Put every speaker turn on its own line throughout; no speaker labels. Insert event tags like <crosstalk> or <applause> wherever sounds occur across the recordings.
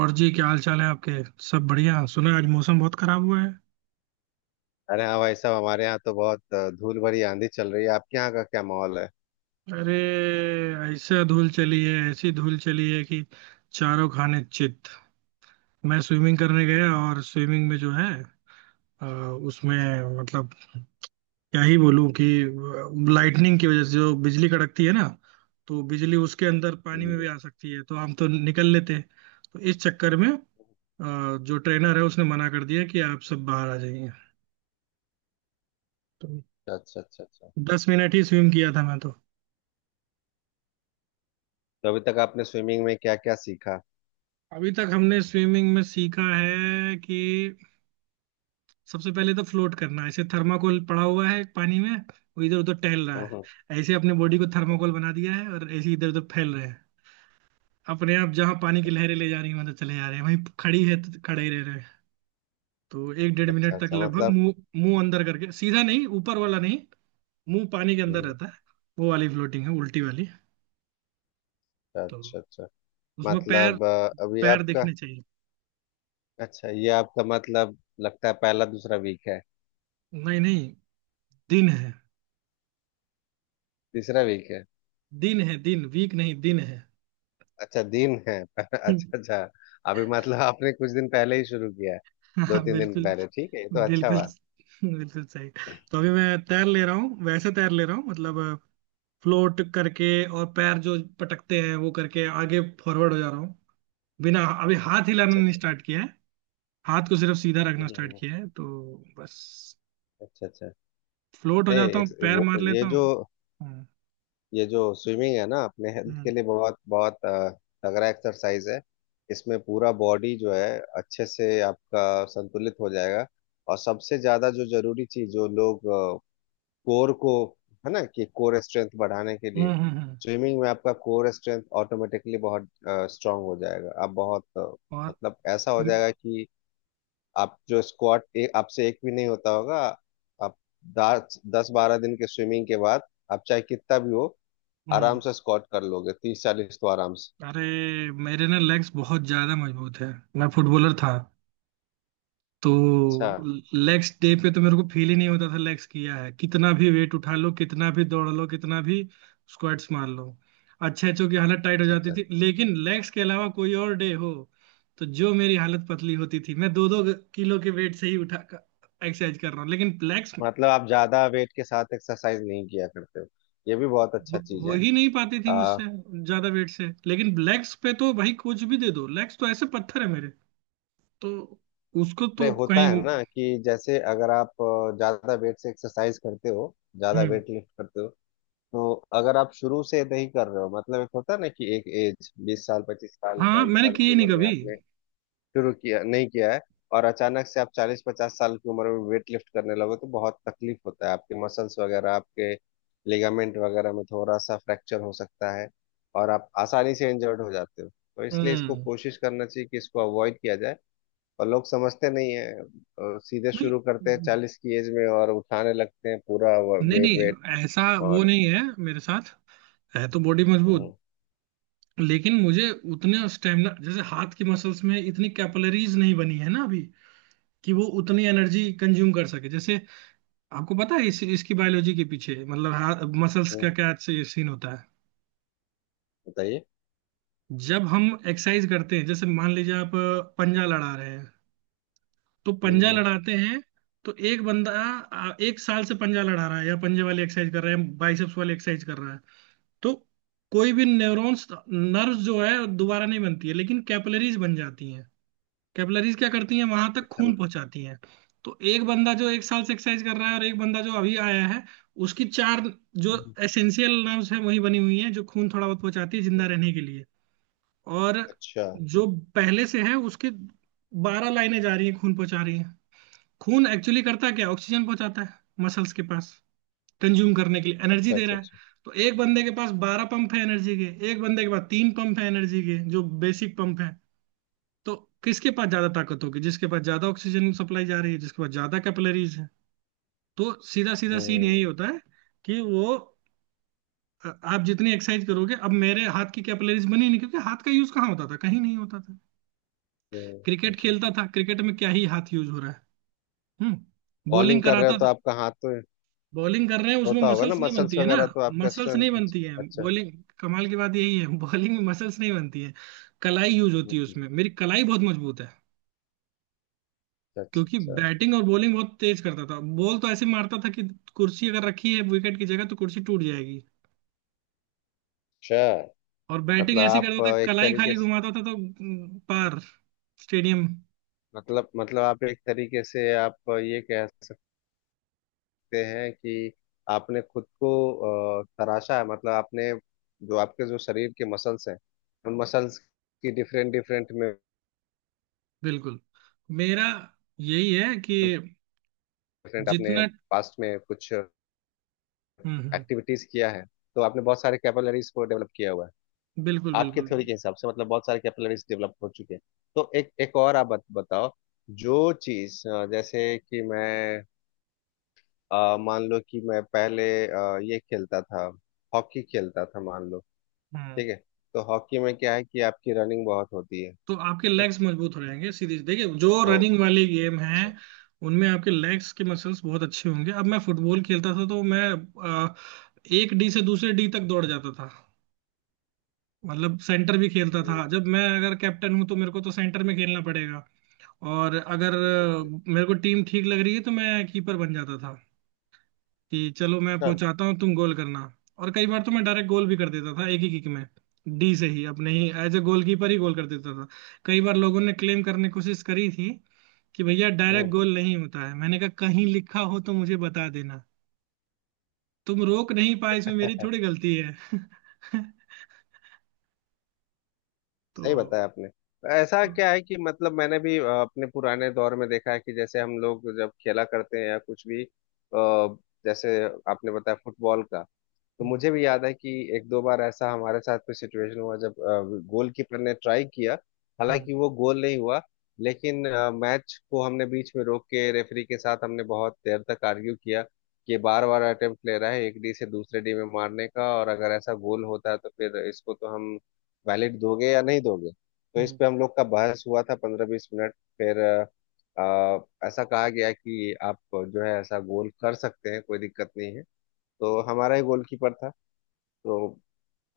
और जी क्या हाल चाल है आपके। सब बढ़िया सुना आज मौसम बहुत खराब हुआ है।
अरे हाँ भाई साहब, हमारे यहाँ तो बहुत धूल भरी आंधी चल रही है। आपके यहाँ का क्या माहौल है?
अरे ऐसा धूल चली है, ऐसी धूल चली है कि चारों खाने चित। मैं स्विमिंग करने गया और स्विमिंग में जो है अ, उसमें मतलब क्या ही बोलूं कि लाइटनिंग की वजह से जो बिजली कड़कती है ना, तो बिजली उसके अंदर पानी में
हम्म,
भी आ सकती है, तो हम तो निकल लेते हैं। तो इस चक्कर में जो ट्रेनर है उसने मना कर दिया कि आप सब बाहर आ जाइए। तो
अच्छा अच्छा अच्छा अच्छा।
10 मिनट ही स्विम किया था मैं तो।
तो अभी तक आपने स्विमिंग में क्या क्या सीखा?
अभी तक हमने स्विमिंग में सीखा है कि सबसे पहले तो फ्लोट करना है। ऐसे थर्माकोल पड़ा हुआ है पानी में, वो इधर उधर टहल रहा
हम्म।
है, ऐसे अपने बॉडी को थर्माकोल बना दिया है और ऐसे इधर उधर फैल रहे हैं। अपने आप जहाँ पानी की
अच्छा
लहरें ले जा रही हैं वहां चले जा रहे हैं, वहीं खड़ी है तो खड़े ही रह रहे हैं। तो एक डेढ़
अच्छा
मिनट तक
अच्छा,
लगभग
मतलब।
मुंह, मुंह अंदर करके, सीधा नहीं ऊपर वाला नहीं, मुंह पानी के अंदर
हम्म।
रहता है। वो वाली फ्लोटिंग है, उल्टी वाली।
अच्छा
तो
अच्छा अच्छा,
उसमें पैर,
मतलब अभी
पैर
आपका
दिखने चाहिए।
अच्छा, ये आपका मतलब लगता है पहला दूसरा वीक है?
नहीं नहीं, दिन है।
तीसरा वीक है?
दिन है, दिन, वीक नहीं दिन है।
अच्छा दिन है <laughs> अच्छा।
<laughs>
अच्छा, अभी मतलब आपने कुछ दिन पहले ही शुरू किया है?
हाँ
दो
हाँ,
तीन दिन
बिल्कुल।
पहले? ठीक है, ये तो अच्छा
बिल्कुल,
बात।
बिल्कुल सही। तो अभी मैं तैर ले रहा हूँ, वैसे तैर ले रहा हूँ मतलब फ्लोट करके। और पैर जो पटकते हैं वो करके आगे फॉरवर्ड हो जा रहा हूँ। बिना, अभी हाथ हिलाना
अच्छा
नहीं
अच्छा।
स्टार्ट किया है। हाथ को सिर्फ सीधा रखना स्टार्ट
हम्म।
किया है तो बस,
अच्छा अच्छा।
फ्लोट हो
नहीं
जाता हूँ
एक-
पैर
वो,
मार
ये
लेता हूँ।
जो
हम्म।
ये जो स्विमिंग है ना, अपने हेल्थ के
हम्म।
लिए बहुत बहुत तगड़ा एक्सरसाइज है। इसमें पूरा बॉडी जो है अच्छे से आपका संतुलित हो जाएगा। और सबसे ज्यादा जो जरूरी चीज जो लोग, कोर को, है ना, कि कोर स्ट्रेंथ बढ़ाने के लिए
हम्म। हम्म। हम्म।
स्विमिंग में आपका कोर स्ट्रेंथ ऑटोमेटिकली बहुत स्ट्रांग हो जाएगा। आप बहुत
और
मतलब ऐसा हो जाएगा कि आप जो स्क्वाट आपसे एक भी नहीं होता होगा, आप दस दस बारह दिन के स्विमिंग के बाद आप चाहे कितना भी हो आराम
हम्म।
से स्क्वाट कर लोगे, 30-40 तो आराम से।
अरे मेरे ना लेग्स बहुत ज्यादा मजबूत है। मैं फुटबॉलर था, तो
अच्छा
लेग्स डे पे तो मेरे को फील ही नहीं होता था। लेग्स किया है कितना भी, वेट उठा लो कितना भी, दौड़ लो कितना भी, स्क्वाट्स मार लो, अच्छे अच्छों की हालत टाइट हो
अच्छा
जाती
अच्छा।
थी। लेकिन लेग्स के अलावा कोई और डे हो तो जो मेरी हालत पतली होती थी, मैं दो दो किलो के वेट से ही उठा, एक्सरसाइज कर रहा हूँ लेकिन लेग्स
मतलब आप ज्यादा वेट के साथ एक्सरसाइज नहीं किया करते हो? ये भी बहुत अच्छा चीज
हो
है।
ही नहीं पाती थी
आ,
मुझसे, ज्यादा वेट से। लेकिन लेग्स पे तो भाई कुछ भी दे दो, लेग्स तो ऐसे पत्थर है मेरे। तो उसको
अरे
तो
होता है
कहीं,
ना, कि जैसे अगर आप ज्यादा वेट से एक्सरसाइज करते हो, ज्यादा
हम्म।
वेट लिफ्ट करते हो, तो अगर आप शुरू से नहीं कर रहे हो, मतलब एक होता है ना, कि एक एज 20 साल 25 साल
हाँ
बाईस
मैंने
साल
किए
की
नहीं
उम्र में
कभी।
आपने शुरू किया नहीं किया है, और अचानक से आप 40-50 साल की उम्र में वेट लिफ्ट करने लगो तो बहुत तकलीफ होता है। आपके मसल्स वगैरह आपके लिगामेंट वगैरह में थोड़ा सा फ्रैक्चर हो सकता है, और आप आसानी से इंजर्ड हो जाते हो, तो इसलिए इसको
हम्म।
कोशिश करना चाहिए कि इसको अवॉइड किया जाए। और लोग समझते नहीं है, और सीधे
नहीं
शुरू करते हैं 40 की एज में, और उठाने लगते हैं पूरा
नहीं
वेट वेट
नहीं ऐसा, वो
और।
नहीं है मेरे साथ। है तो बॉडी मजबूत,
हम्म,
लेकिन मुझे उतने स्टेमिना, जैसे हाथ की मसल्स में इतनी कैपिलरीज नहीं बनी है ना अभी, कि वो उतनी एनर्जी कंज्यूम कर सके। जैसे, आपको पता है इसकी बायोलॉजी के पीछे मतलब हाथ मसल्स
हम्म,
का क्या सीन होता है?
बताइए।
जब हम एक्सरसाइज करते हैं, जैसे मान लीजिए आप पंजा लड़ा रहे हैं, तो
हम्म,
पंजा
हम्म,
लड़ाते हैं तो एक बंदा एक साल से पंजा लड़ा रहा है या पंजे वाली एक्सरसाइज कर रहा है, बाइसेप्स वाली एक्सरसाइज कर रहा है, तो कोई भी न्यूरॉन्स, नर्व जो है दोबारा नहीं बनती है, लेकिन कैपिलरीज बन जाती हैं। कैपिलरीज क्या करती हैं, वहां तक
अच्छा।
खून पहुंचाती हैं। तो एक बंदा जो एक साल से एक्सरसाइज कर रहा है, और एक बंदा जो अभी आया है, उसकी चार जो
हम्म,
एसेंशियल नर्व्स है वही बनी हुई हैं, जो खून थोड़ा बहुत पहुंचाती है जिंदा
हम्म,
रहने के लिए। और
अच्छा
जो पहले से है उसके बारह लाइनें जा रही हैं, खून पहुंचा रही हैं। खून एक्चुअली करता क्या, ऑक्सीजन पहुंचाता है मसल्स के पास, कंज्यूम करने के लिए एनर्जी
अच्छा
दे
अच्छा
रहा है।
अच्छा।
तो एक बंदे के पास बारह पंप है एनर्जी के, एक बंदे के पास तीन पंप है एनर्जी के, जो बेसिक पंप है। तो किसके पास ज्यादा ताकत होगी, जिसके पास ज्यादा ऑक्सीजन सप्लाई जा रही है, जिसके पास ज्यादा कैपिलरीज है। तो सीधा सीधा सीन यही
हम्म
होता है कि वो आप जितनी एक्सरसाइज करोगे। अब मेरे हाथ की कैपिलरीज बनी नहीं, क्योंकि हाथ का यूज कहाँ होता था, कहीं नहीं होता था।
हम्म।
क्रिकेट
अच्छा।
खेलता था, क्रिकेट में क्या ही हाथ यूज हो रहा है। हम्म, बॉलिंग
बॉलिंग कर रहे
कराता,
हो तो आपका हाथ तो
बॉलिंग कर रहे हैं उसमें
होता होगा ना,
मसल्स नहीं बनती
मसल्स
है ना।
वगैरह, तो आपका
मसल्स
स्ट्रेंथ,
नहीं
अच्छा
बनती है
अच्छा।
बॉलिंग, कमाल की बात यही है। <laughs> बॉलिंग में मसल्स नहीं बनती है, कलाई यूज होती है
हम्म।
उसमें। मेरी कलाई बहुत मजबूत है,
अच्छा
क्योंकि
अच्छा
बैटिंग और बॉलिंग बहुत तेज करता था। बॉल तो ऐसे मारता था कि कुर्सी अगर रखी है विकेट की जगह तो कुर्सी टूट जाएगी।
अच्छा,
और बैटिंग
मतलब
ऐसी
आप
करता था,
एक
कलाई
तरीके
खाली
से,
घुमाता था तो पार स्टेडियम।
मतलब आप एक तरीके से आप ये कह सकते हैं कि आपने खुद को तराशा है, मतलब आपने जो आपके जो शरीर के मसल्स हैं उन मसल्स की डिफरेंट डिफरेंट में,
बिल्कुल, मेरा यही है कि
डिफरेंट आपने
जितना,
पास्ट में कुछ
हम्म,
एक्टिविटीज किया है, तो आपने बहुत सारे कैपिलरीज को डेवलप किया हुआ है।
बिल्कुल
आपके
बिल्कुल।
थ्योरी के हिसाब से मतलब बहुत सारे कैपिलरीज डेवलप हो चुके हैं। तो एक एक और आप बताओ, जो चीज जैसे कि मैं मान लो कि मैं पहले ये खेलता था, हॉकी खेलता था मान लो।
हम्म।
ठीक है? तो हॉकी में क्या है कि आपकी रनिंग बहुत होती है।
तो आपके
ठीक,
लेग्स मजबूत हो जाएंगे, सीधी देखिए जो
ओ,
रनिंग वाली गेम है
अच्छा।
उनमें आपके लेग्स के मसल्स बहुत अच्छे होंगे। अब मैं फुटबॉल खेलता था, तो मैं अ, एक डी से दूसरे डी तक दौड़ जाता था। मतलब सेंटर भी खेलता
हम्म,
था, जब मैं अगर कैप्टन हूं तो मेरे को तो सेंटर में खेलना पड़ेगा। और अगर
बिल्कुल सही।
मेरे को टीम ठीक लग रही है तो मैं कीपर बन जाता था कि चलो मैं
अच्छा।
पहुंचाता हूँ, तुम गोल करना। और कई बार तो मैं डायरेक्ट गोल भी कर देता था एक ही किक में। डी से ही, अपने ही, एज ए गोलकीपर ही गोल कर देता था। कई बार लोगों ने क्लेम करने की कोशिश करी थी कि भैया डायरेक्ट गोल नहीं होता है, मैंने कहा कहीं लिखा हो तो मुझे बता देना। तुम रोक नहीं पाए इसमें मेरी
हम्म।
थोड़ी गलती है। <laughs> तो
सही बताया आपने। तो ऐसा क्या है कि मतलब, मैंने भी अपने पुराने दौर में देखा है, कि जैसे हम लोग जब खेला करते हैं या कुछ भी जैसे आपने बताया फुटबॉल का, तो मुझे भी याद है कि एक दो बार ऐसा हमारे साथ भी सिचुएशन हुआ, जब गोलकीपर ने ट्राई किया, हालांकि वो गोल नहीं हुआ, लेकिन मैच को हमने बीच में रोक के रेफरी के साथ हमने बहुत देर तक आर्ग्यू किया, कि बार बार अटेम्प्ट ले रहा है एक डी से दूसरे डी में मारने का, और अगर ऐसा गोल होता है तो फिर इसको तो हम वैलिड दोगे या नहीं दोगे। तो इस पे हम लोग का बहस हुआ था 15-20 मिनट, फिर ऐसा कहा गया कि आप जो है ऐसा गोल कर सकते हैं, कोई दिक्कत नहीं है। तो हमारा ही गोलकीपर था, तो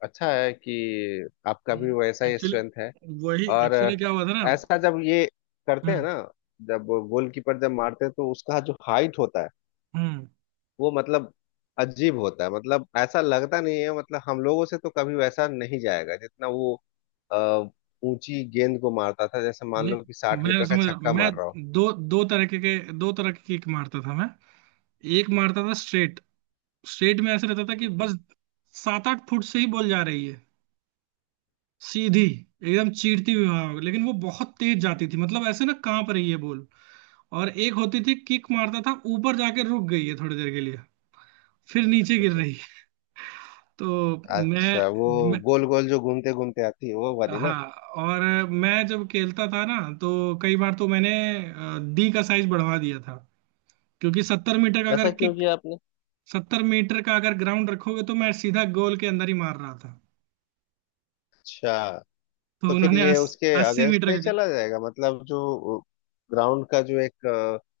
अच्छा है कि आपका भी वैसा ही
एक्चुअली,
स्ट्रेंथ है।
वही
और
एक्चुअली क्या हुआ था ना।
ऐसा जब ये करते हैं
हम्म
ना, जब गोलकीपर जब मारते हैं तो उसका जो हाइट होता है,
हम्म।
वो मतलब अजीब होता है, मतलब ऐसा लगता नहीं है, मतलब हम लोगों से तो कभी वैसा नहीं जाएगा जितना वो अ, ऊंची गेंद को मारता था, जैसे मान
नहीं,
लो कि साठ
मैं
मीटर का
समझ रहा हूँ।
छक्का
मैं
मार रहा हो।
दो दो तरह के दो तरह के किक मारता था मैं। एक मारता था स्ट्रेट, स्ट्रेट में ऐसा रहता था कि बस सात आठ फुट से ही बॉल जा रही है, सीधी, एकदम चीरती हुई हवा। लेकिन वो बहुत तेज जाती थी, मतलब ऐसे ना कांप रही है बॉल। और एक होती थी किक, मारता था ऊपर जाके रुक गई है थोड़ी देर के लिए, फिर नीचे
अच्छा
गिर
अच्छा
रही है। तो मैं,
अच्छा, वो
मैं
गोल गोल जो घूमते घूमते आती है वो वाली ना?
हाँ। और मैं जब खेलता था ना तो कई बार तो मैंने डी का साइज बढ़वा दिया था। क्योंकि 70 मीटर का अगर
ऐसा क्यों
किक,
किया आपने?
70 मीटर का अगर ग्राउंड रखोगे तो मैं सीधा गोल के अंदर ही मार रहा था।
अच्छा।
तो
तो फिर
उन्होंने
ये उसके
अस्सी
अगेंस्ट
मीटर
नहीं
का,
चला जाएगा, मतलब जो ग्राउंड का जो एक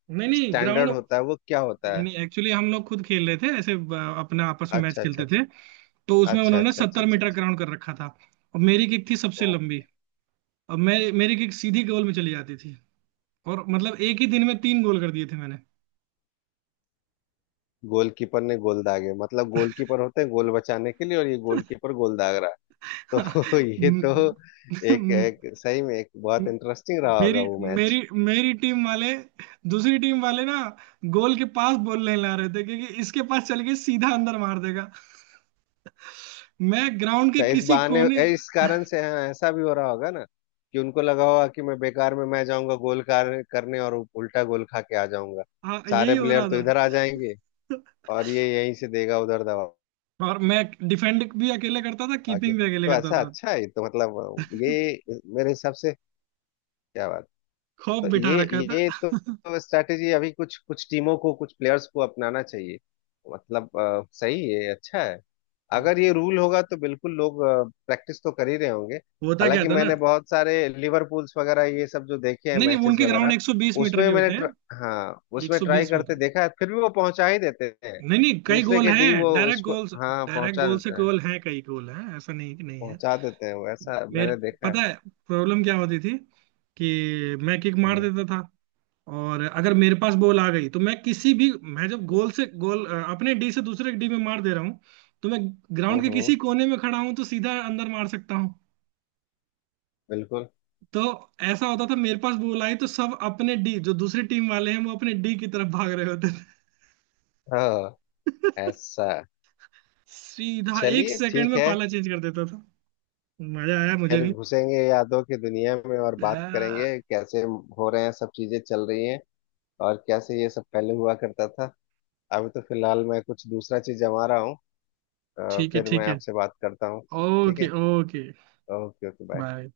नहीं नहीं ग्राउंड,
स्टैंडर्ड होता है वो क्या होता
नहीं
है?
नहीं, एक्चुअली हम लोग खुद खेल रहे थे ऐसे, अपना आपस में मैच
अच्छा अच्छा
खेलते
अच्छा
थे। तो उसमें
अच्छा
उन्होंने
अच्छा। अच्छा
सत्तर
अच्छा
मीटर
अच्छा।
ग्राउंड कर रखा था, और मेरी किक थी सबसे लंबी।
ओके।
अब मैं, मेरी किक सीधी गोल में चली जाती थी, और मतलब एक ही दिन में तीन गोल कर दिए थे मैंने।
गोलकीपर ने गोल दागे? मतलब गोलकीपर होते हैं गोल बचाने के लिए, और ये गोलकीपर गोल दाग रहा है? तो <laughs>
<laughs>
ये तो,
म-
एक
म-
एक सही में एक बहुत इंटरेस्टिंग रहा
मेरी
होगा वो मैच।
मेरी मेरी टीम वाले, दूसरी टीम वाले ना गोल के पास बॉल नहीं ला रहे थे, क्योंकि इसके पास, चल के सीधा अंदर मार देगा। मैं ग्राउंड के
तो इस
किसी
बहाने
कोने,
इस कारण से, हाँ ऐसा भी हो रहा होगा ना, कि उनको लगा होगा कि मैं बेकार में मैं जाऊंगा गोल करने और उल्टा गोल खा के आ जाऊंगा।
हाँ यही
सारे
हो
प्लेयर
रहा
तो इधर आ
था।
जाएंगे, और ये यहीं से देगा उधर दबा
और मैं डिफेंड भी अकेले करता था,
के।
कीपिंग भी अकेले
तो
करता
ऐसा
था,
अच्छा है ये तो, मतलब ये मेरे हिसाब से, क्या बात। तो
खौफ बिठा
ये
रखा था।
ये तो स्ट्रैटेजी अभी कुछ कुछ टीमों को कुछ प्लेयर्स को अपनाना चाहिए। मतलब सही है, अच्छा है।
हम्म।
अगर ये रूल होगा तो बिल्कुल लोग प्रैक्टिस तो कर ही रहे होंगे।
होता क्या
हालांकि
था ना,
मैंने बहुत सारे लिवरपूल्स वगैरह ये सब जो देखे हैं
नहीं नहीं
मैचेस
उनके ग्राउंड
वगैरह,
120 मीटर
उसमें
के
मैंने
होते हैं।
हाँ, उसमें ट्राई
120
करते
मीटर,
देखा है, फिर भी वो पहुंचा ही देते हैं,
नहीं नहीं कई
दूसरे
गोल
के
हैं
डी वो
डायरेक्ट
इसको,
गोल।
हाँ
डायरेक्ट
पहुंचा
गोल से
देते हैं,
गोल हैं, कई गोल हैं, ऐसा नहीं कि नहीं है।
पहुंचा देते हैं वो, ऐसा
मेरे,
मैंने देखा है।
पता है प्रॉब्लम क्या होती थी कि मैं किक मार
हम्म
देता था, और अगर मेरे पास बॉल आ गई तो मैं किसी भी, मैं जब गोल से गोल अपने डी से दूसरे डी में मार दे रहा हूँ, तो मैं
हम्म
ग्राउंड के
हम्म,
किसी कोने में खड़ा हूँ तो सीधा अंदर मार सकता हूँ।
बिल्कुल,
तो ऐसा होता था, मेरे पास बॉल आई तो सब अपने डी, जो दूसरी टीम वाले हैं वो अपने डी की तरफ भाग रहे होते थे।
हाँ
<laughs>
ऐसा।
सीधा एक
चलिए
सेकंड
ठीक
में
है,
पाला चेंज कर देता, मजा आया मुझे
फिर
भी।
घुसेंगे यादों की दुनिया में, और बात
आ,
करेंगे कैसे हो रहे हैं, सब चीजें चल रही हैं, और कैसे ये सब पहले हुआ करता था। अभी तो फिलहाल मैं कुछ दूसरा चीज जमा रहा हूँ,
ठीक है
फिर मैं
ठीक है,
आपसे बात करता हूँ। ठीक
ओके
है,
okay,
okay okay bye.
Bye.